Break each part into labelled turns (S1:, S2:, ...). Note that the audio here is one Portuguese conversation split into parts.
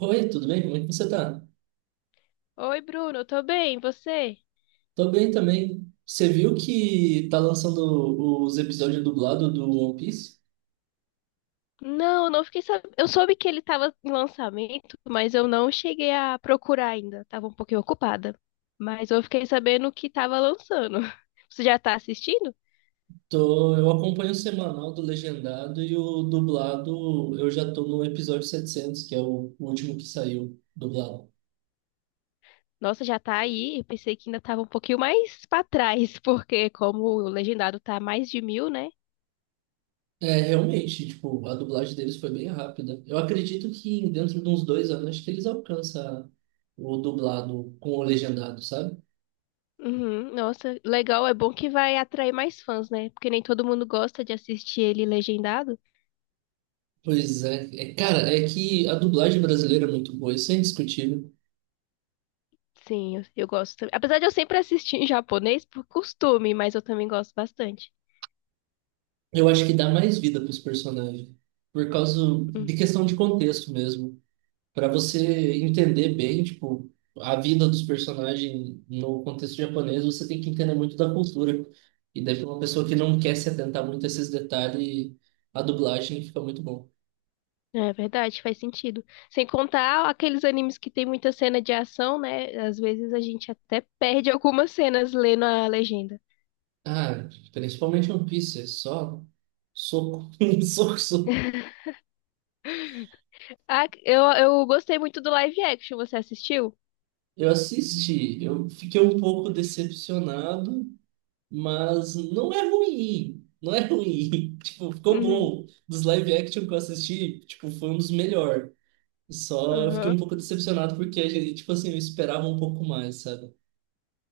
S1: Oi, tudo bem? Como é que você tá?
S2: Oi, Bruno, eu tô bem, e você?
S1: Tô bem também. Você viu que tá lançando os episódios dublados do One Piece?
S2: Não, eu não fiquei sabendo. Eu soube que ele tava em lançamento, mas eu não cheguei a procurar ainda. Tava um pouquinho ocupada. Mas eu fiquei sabendo que tava lançando. Você já tá assistindo?
S1: Tô, eu acompanho o semanal do legendado e o dublado, eu já tô no episódio 700, que é o último que saiu dublado.
S2: Nossa, já tá aí. Eu pensei que ainda tava um pouquinho mais pra trás, porque como o legendado tá mais de mil, né?
S1: É, realmente, tipo, a dublagem deles foi bem rápida. Eu acredito que dentro de uns 2 anos, acho que eles alcançam o dublado com o legendado, sabe?
S2: Uhum, nossa, legal. É bom que vai atrair mais fãs, né? Porque nem todo mundo gosta de assistir ele legendado.
S1: Pois é. É, cara, é que a dublagem brasileira é muito boa, isso é indiscutível.
S2: Sim, eu gosto também. Apesar de eu sempre assistir em japonês por costume, mas eu também gosto bastante.
S1: Eu acho que dá mais vida para os personagens, por causa
S2: Hum,
S1: de questão de contexto mesmo, para você entender bem, tipo, a vida dos personagens no contexto japonês, você tem que entender muito da cultura. E daí para uma pessoa que não quer se atentar muito a esses detalhes, a dublagem fica muito bom.
S2: É verdade, faz sentido. Sem contar aqueles animes que tem muita cena de ação, né? Às vezes a gente até perde algumas cenas lendo a legenda.
S1: Ah, principalmente One Piece, é só soco, soco, soco.
S2: Ah, eu gostei muito do live action, você assistiu?
S1: Eu assisti, eu fiquei um pouco decepcionado, mas não é ruim. Não é ruim. Tipo, ficou
S2: Uhum.
S1: bom. Dos live action que eu assisti, tipo, foi um dos melhores. Só fiquei um
S2: Aham.
S1: pouco decepcionado porque, tipo assim, eu esperava um pouco mais, sabe?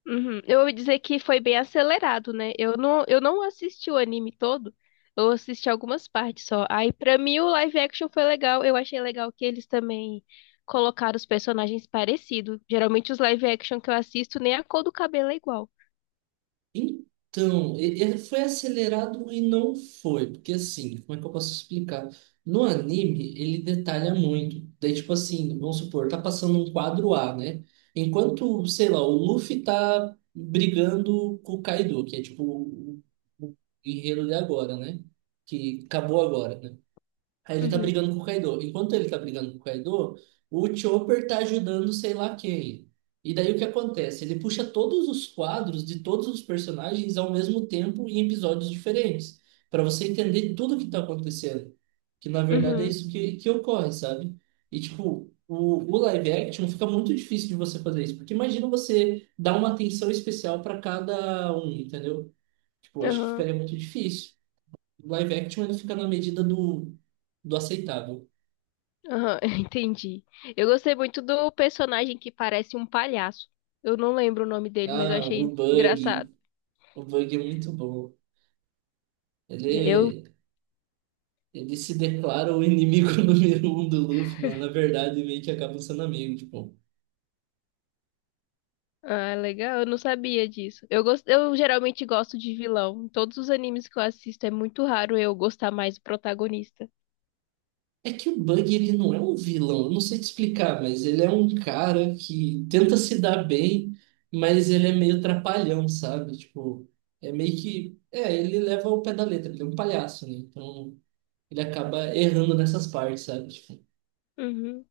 S2: Uhum. Eu ouvi dizer que foi bem acelerado, né? Eu não assisti o anime todo, eu assisti algumas partes só. Aí, pra mim, o live action foi legal. Eu achei legal que eles também colocaram os personagens parecidos. Geralmente, os live action que eu assisto, nem a cor do cabelo é igual.
S1: Então, ele foi acelerado e não foi, porque assim, como é que eu posso explicar? No anime, ele detalha muito. Daí, tipo assim, vamos supor, tá passando um quadro A, né? Enquanto, sei lá, o Luffy tá brigando com o Kaido, que é tipo o guerreiro de agora, né? Que acabou agora, né? Aí ele tá
S2: Uhum,
S1: brigando com o Kaido. Enquanto ele tá brigando com o Kaido, o Chopper tá ajudando sei lá quem. E daí o que acontece? Ele puxa todos os quadros de todos os personagens ao mesmo tempo em episódios diferentes, para você entender tudo o que tá acontecendo. Que na verdade é
S2: uhum,
S1: isso que ocorre, sabe? E tipo, o live action fica muito difícil de você fazer isso, porque imagina você dar uma atenção especial para cada um, entendeu? Tipo, eu acho que
S2: aham.
S1: ficaria muito difícil. O live action ele fica na medida do aceitável.
S2: Aham, entendi. Eu gostei muito do personagem que parece um palhaço. Eu não lembro o nome dele, mas eu
S1: Ah, o
S2: achei engraçado.
S1: Bug. O Bug é muito bom.
S2: Eu,
S1: Ele, ele se declara o inimigo número um do Luffy, mano. Na verdade, meio que acaba sendo amigo, tipo.
S2: ah, legal, eu não sabia disso. Eu geralmente gosto de vilão. Em todos os animes que eu assisto, é muito raro eu gostar mais do protagonista.
S1: É que o Bug, ele não é um vilão. Eu não sei te explicar, mas ele é um cara que tenta se dar bem, mas ele é meio trapalhão, sabe? Tipo, é meio que... É, ele leva ao pé da letra. Ele é um palhaço, né? Então, ele acaba errando nessas partes, sabe? Tipo,
S2: Uhum.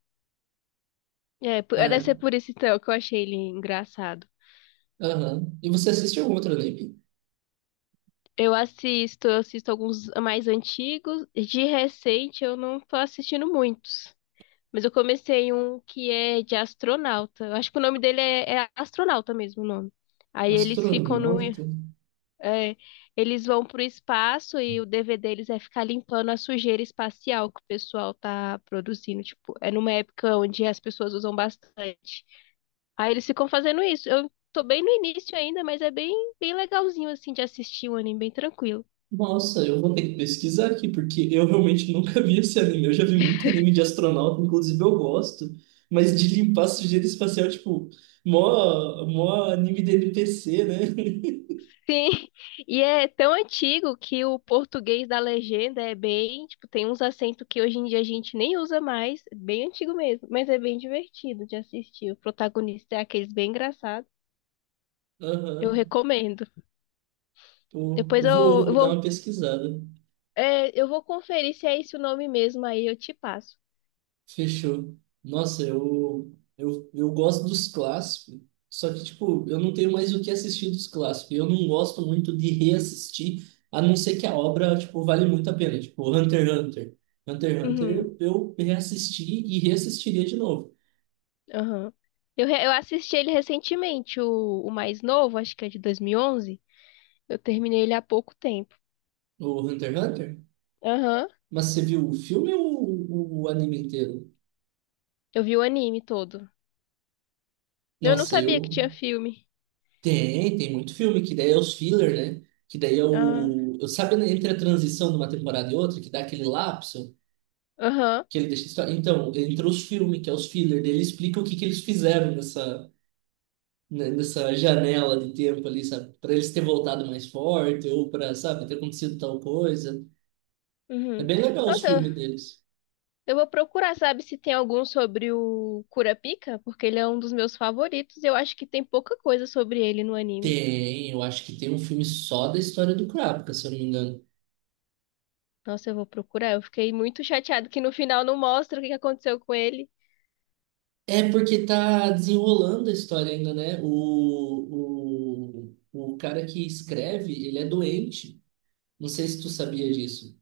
S2: É, deve
S1: ah,
S2: ser por isso então que eu achei ele engraçado.
S1: aham. E você assiste algum outro anime?
S2: Eu assisto alguns mais antigos. De recente eu não tô assistindo muitos. Mas eu comecei um que é de astronauta. Eu acho que o nome dele é astronauta mesmo, o nome. Aí eles ficam no.
S1: Astronauta?
S2: é, eles vão pro espaço e o dever deles é ficar limpando a sujeira espacial que o pessoal tá produzindo. Tipo, é numa época onde as pessoas usam bastante. Aí eles ficam fazendo isso. Eu tô bem no início ainda, mas é bem, bem legalzinho assim de assistir um anime bem tranquilo.
S1: Nossa, eu vou ter que pesquisar aqui, porque eu realmente nunca vi esse anime. Eu já vi muito anime de astronauta, inclusive eu gosto, mas de limpar sujeira espacial, tipo, mó, mó anime de NPC, né?
S2: Sim, e é tão antigo que o português da legenda é bem, tipo, tem uns acentos que hoje em dia a gente nem usa mais, bem antigo mesmo, mas é bem divertido de assistir. O protagonista é aqueles bem engraçado. Eu
S1: Aham.
S2: recomendo.
S1: Pô,
S2: Depois
S1: eu vou,
S2: eu, eu
S1: vou dar
S2: vou,
S1: uma pesquisada.
S2: é, eu vou conferir se é esse o nome mesmo, aí eu te passo.
S1: Fechou. Nossa, eu gosto dos clássicos, só que, tipo, eu não tenho mais o que assistir dos clássicos. Eu não gosto muito de reassistir, a não ser que a obra, tipo, vale muito a pena. Tipo, Hunter x Hunter. Hunter x Hunter
S2: Uhum.
S1: eu reassisti e reassistiria de novo.
S2: Aham. Eu assisti ele recentemente, o mais novo, acho que é de 2011. Eu terminei ele há pouco tempo.
S1: O Hunter x Hunter?
S2: Aham.
S1: Mas você viu o filme ou o anime inteiro?
S2: Eu vi o anime todo. Eu não
S1: Nossa,
S2: sabia que
S1: eu...
S2: tinha filme.
S1: Tem muito filme, que daí é os filler, né? Que daí é
S2: Ah,
S1: o... Eu, sabe, né, entre a transição de uma temporada e outra, que dá aquele lapso?
S2: aham.
S1: Que ele deixa Então, entre os filmes, que é os filler dele, explica o que que eles fizeram nessa, né, nessa janela de tempo ali, sabe? Pra eles ter voltado mais forte, ou pra, sabe, ter acontecido tal coisa. É
S2: Uhum.
S1: bem legal os
S2: Nossa, eu
S1: filmes deles.
S2: eu vou procurar, sabe, se tem algum sobre o Kurapika, porque ele é um dos meus favoritos. E Eu acho que tem pouca coisa sobre ele no anime.
S1: Tem, eu acho que tem um filme só da história do Krapka, se eu não me engano.
S2: Nossa, eu vou procurar. Eu fiquei muito chateado que no final não mostra o que que aconteceu com ele.
S1: É porque tá desenrolando a história ainda, né? O cara que escreve, ele é doente. Não sei se tu sabia disso.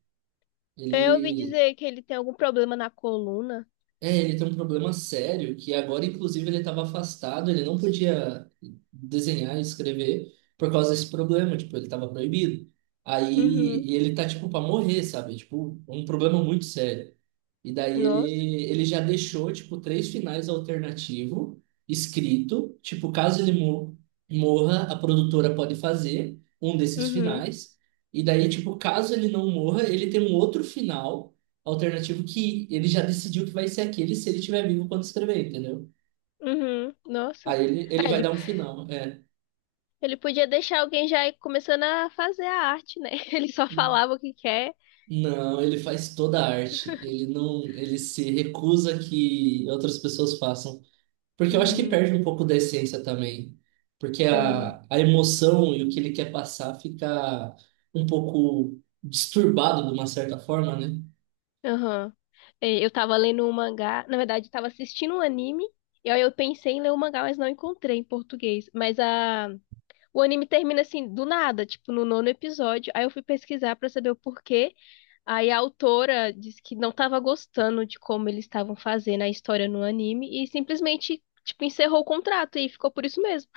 S2: Eu ouvi
S1: Ele,
S2: dizer que ele tem algum problema na coluna.
S1: É, ele tem um problema sério que agora, inclusive, ele estava afastado, ele não podia desenhar e escrever por causa desse problema, tipo, ele estava proibido. Aí
S2: Uhum.
S1: e ele tá, tipo, para morrer, sabe? Tipo, um problema muito sério. E daí
S2: Nossa.
S1: ele já deixou, tipo, três finais alternativos escrito, tipo, caso ele morra, a produtora pode fazer um desses
S2: Uhum.
S1: finais. E daí, tipo, caso ele não morra, ele tem um outro final alternativo que ele já decidiu que vai ser aquele se ele estiver vivo quando escrever, entendeu?
S2: Uhum. Nossa.
S1: Aí ele
S2: Ah,
S1: vai
S2: ele,
S1: dar um final, é.
S2: ele podia deixar alguém já ir começando a fazer a arte, né? Ele só falava o que quer.
S1: Não, ele faz toda a arte. Ele não, ele se recusa que outras pessoas façam. Porque eu acho que
S2: Uhum.
S1: perde um pouco da essência também. Porque
S2: Uhum.
S1: a emoção e o que ele quer passar fica um pouco disturbado de uma certa forma, né?
S2: Aham. É, eu tava lendo um mangá, na verdade, tava assistindo um anime, e aí eu pensei em ler o mangá, mas não encontrei em português. O anime termina assim, do nada, tipo, no nono episódio. Aí eu fui pesquisar pra saber o porquê. Aí a autora disse que não estava gostando de como eles estavam fazendo a história no anime e simplesmente, tipo, encerrou o contrato e ficou por isso mesmo.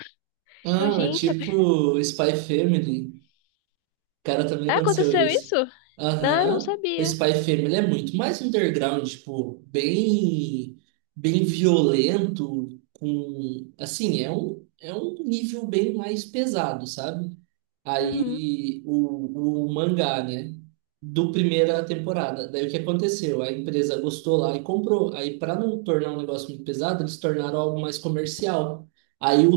S2: Eu,
S1: Ah,
S2: gente, a-
S1: tipo Spy Family. Cara, também
S2: ah,
S1: aconteceu
S2: aconteceu isso?
S1: isso.
S2: Não, eu não
S1: Aham. O
S2: sabia.
S1: Spy Family é muito mais underground, tipo, bem, bem violento, com, assim, é um nível bem mais pesado, sabe?
S2: Uhum,
S1: Aí o mangá, né? Do primeira temporada. Daí o que aconteceu? A empresa gostou lá e comprou. Aí, para não tornar um negócio muito pesado, eles tornaram algo mais comercial. Aí o,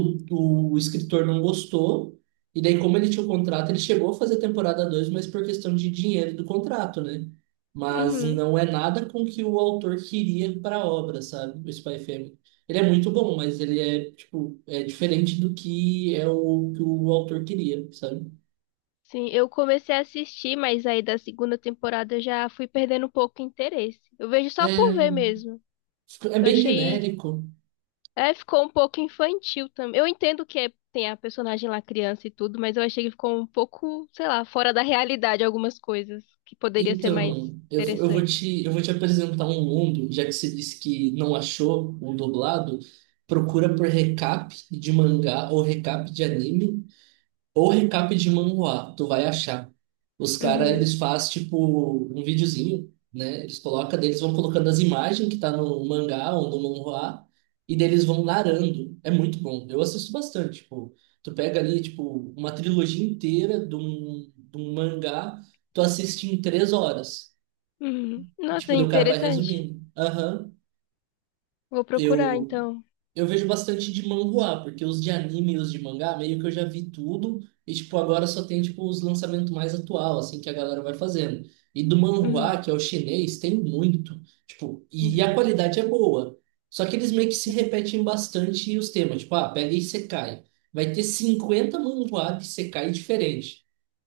S1: o escritor não gostou. E daí, como ele tinha o contrato, ele chegou a fazer temporada dois, mas por questão de dinheiro do contrato, né? Mas
S2: uhum.
S1: não é nada com que o autor queria para a obra, sabe? O Spy Family. Ele é muito bom, mas ele é, tipo, é diferente do que é o que o autor queria, sabe?
S2: Sim, eu comecei a assistir, mas aí da segunda temporada eu já fui perdendo um pouco o interesse. Eu vejo
S1: É,
S2: só por ver mesmo.
S1: tipo, é
S2: Eu
S1: bem
S2: achei
S1: genérico.
S2: É, ficou um pouco infantil também. Eu entendo que tem a personagem lá criança e tudo, mas eu achei que ficou um pouco, sei lá, fora da realidade algumas coisas que poderia ser mais
S1: Então,
S2: interessante.
S1: eu vou te apresentar um mundo, já que você disse que não achou o dublado, procura por recap de mangá ou recap de anime, ou recap de manhwa, tu vai achar. Os caras,
S2: Uhum.
S1: eles fazem, tipo, um videozinho, né? Eles colocam, daí eles vão colocando as imagens que tá no mangá ou no manhwa, e daí eles vão narrando. É muito bom. Eu assisto bastante, tipo, tu pega ali, tipo, uma trilogia inteira de um mangá, tu assiste em 3 horas.
S2: Uhum. Nossa,
S1: Tipo, daí o cara vai
S2: interessante.
S1: resumindo. Aham,
S2: Vou procurar
S1: eu
S2: então.
S1: eu vejo bastante de manhwa, porque os de anime e os de mangá, meio que eu já vi tudo, e tipo, agora só tem tipo os lançamentos mais atual, assim, que a galera vai fazendo. E do
S2: Uhum.
S1: manhwa, que é o chinês, tem muito. Tipo, e
S2: Uhum.
S1: a qualidade é boa. Só que eles meio que se repetem bastante os temas, tipo, ah, pega e secai. Vai ter 50 manhwa de secai diferente.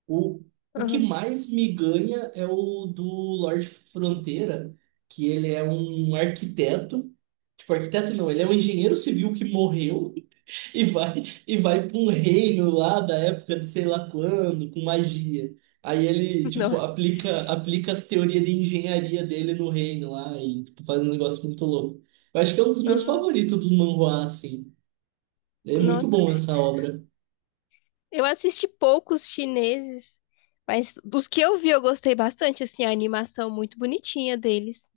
S1: O, o que
S2: Aham.
S1: mais me ganha é o do Lorde Fronteira, que ele é um arquiteto. Tipo, arquiteto não, ele é um engenheiro civil que morreu e vai e vai para um reino lá da época de sei lá quando, com magia. Aí ele, tipo,
S2: Nossa.
S1: aplica as teorias de engenharia dele no reino lá e tipo, faz um negócio muito louco. Eu acho que é um dos meus
S2: Aham.
S1: favoritos dos manhwa, assim. É muito
S2: Nossa.
S1: bom essa obra.
S2: Eu assisti poucos chineses, mas dos que eu vi eu gostei bastante, assim, a animação muito bonitinha deles.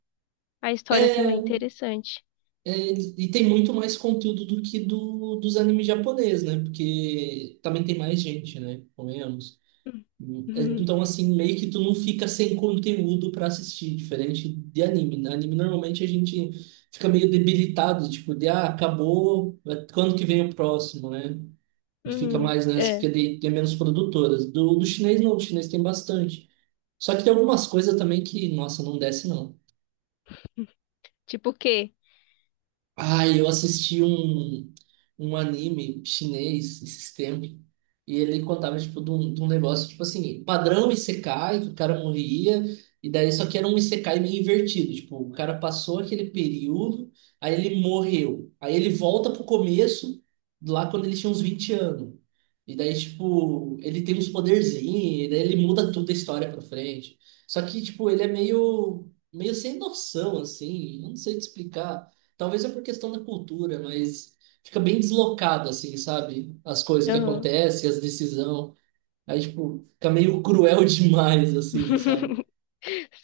S2: A história também
S1: É,
S2: é interessante.
S1: é, e tem muito mais conteúdo do que dos animes japoneses, né? Porque também tem mais gente, né? Convenhamos.
S2: Uhum.
S1: É,
S2: Uhum.
S1: então, assim, meio que tu não fica sem conteúdo pra assistir, diferente de anime, né? Anime, normalmente, a gente fica meio debilitado, tipo, de, ah, acabou, é, quando que vem o próximo, né? E fica
S2: Uhum.
S1: mais nessa,
S2: É.
S1: porque tem menos produtoras. Do chinês, não, do chinês tem bastante. Só que tem algumas coisas também que, nossa, não desce, não.
S2: Tipo o quê?
S1: Ai, eu assisti um anime chinês esses tempos, e ele contava, tipo, de um negócio, tipo assim, padrão Isekai, que o cara morria, e daí só que era um Isekai meio invertido, tipo, o cara passou aquele período, aí ele morreu, aí ele volta pro começo, lá quando ele tinha uns 20 anos, e daí, tipo, ele tem uns poderzinhos, e daí ele muda tudo a história pra frente, só que, tipo, ele é meio, meio sem noção, assim, eu não sei te explicar. Talvez é por questão da cultura, mas fica bem deslocado, assim, sabe? As coisas que
S2: Aham.
S1: acontecem, as decisões. Aí, tipo, fica meio cruel demais, assim, sabe?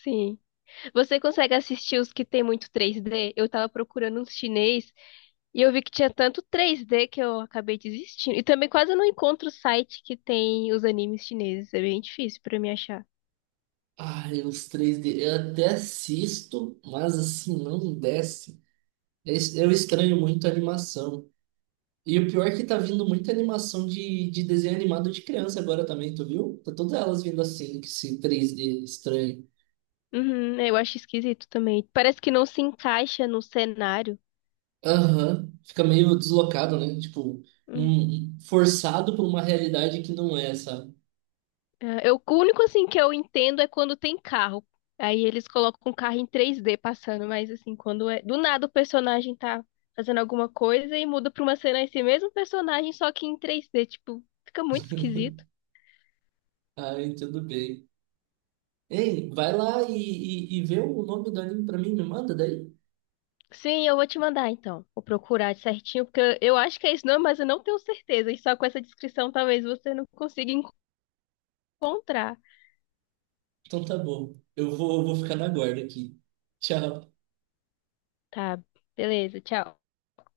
S2: Sim. Você consegue assistir os que tem muito 3D? Eu tava procurando uns chinês e eu vi que tinha tanto 3D que eu acabei desistindo. E também quase não encontro site que tem os animes chineses. É bem difícil pra mim achar.
S1: Ai, os 3D eu até assisto, mas assim, não desce. Eu estranho muito a animação. E o pior é que tá vindo muita animação de desenho animado de criança agora também, tu viu? Tá todas elas vindo assim, que esse 3D estranho.
S2: Uhum, eu acho esquisito também. Parece que não se encaixa no cenário.
S1: Aham, fica meio deslocado, né? Tipo, um, forçado por uma realidade que não é, sabe?
S2: É, o único assim que eu entendo é quando tem carro. Aí eles colocam um carro em 3D passando, mas assim, quando é do nada o personagem tá fazendo alguma coisa e muda pra uma cena esse mesmo personagem, só que em 3D, tipo, fica muito esquisito.
S1: Ah, eu entendo bem. Ei, vai lá e vê o nome do anime pra mim, me manda daí.
S2: Sim, eu vou te mandar então. Vou procurar certinho, porque eu acho que é isso não, mas eu não tenho certeza. E só com essa descrição talvez você não consiga encontrar.
S1: Então tá bom. Eu vou ficar na guarda aqui. Tchau.
S2: Tá, beleza, tchau.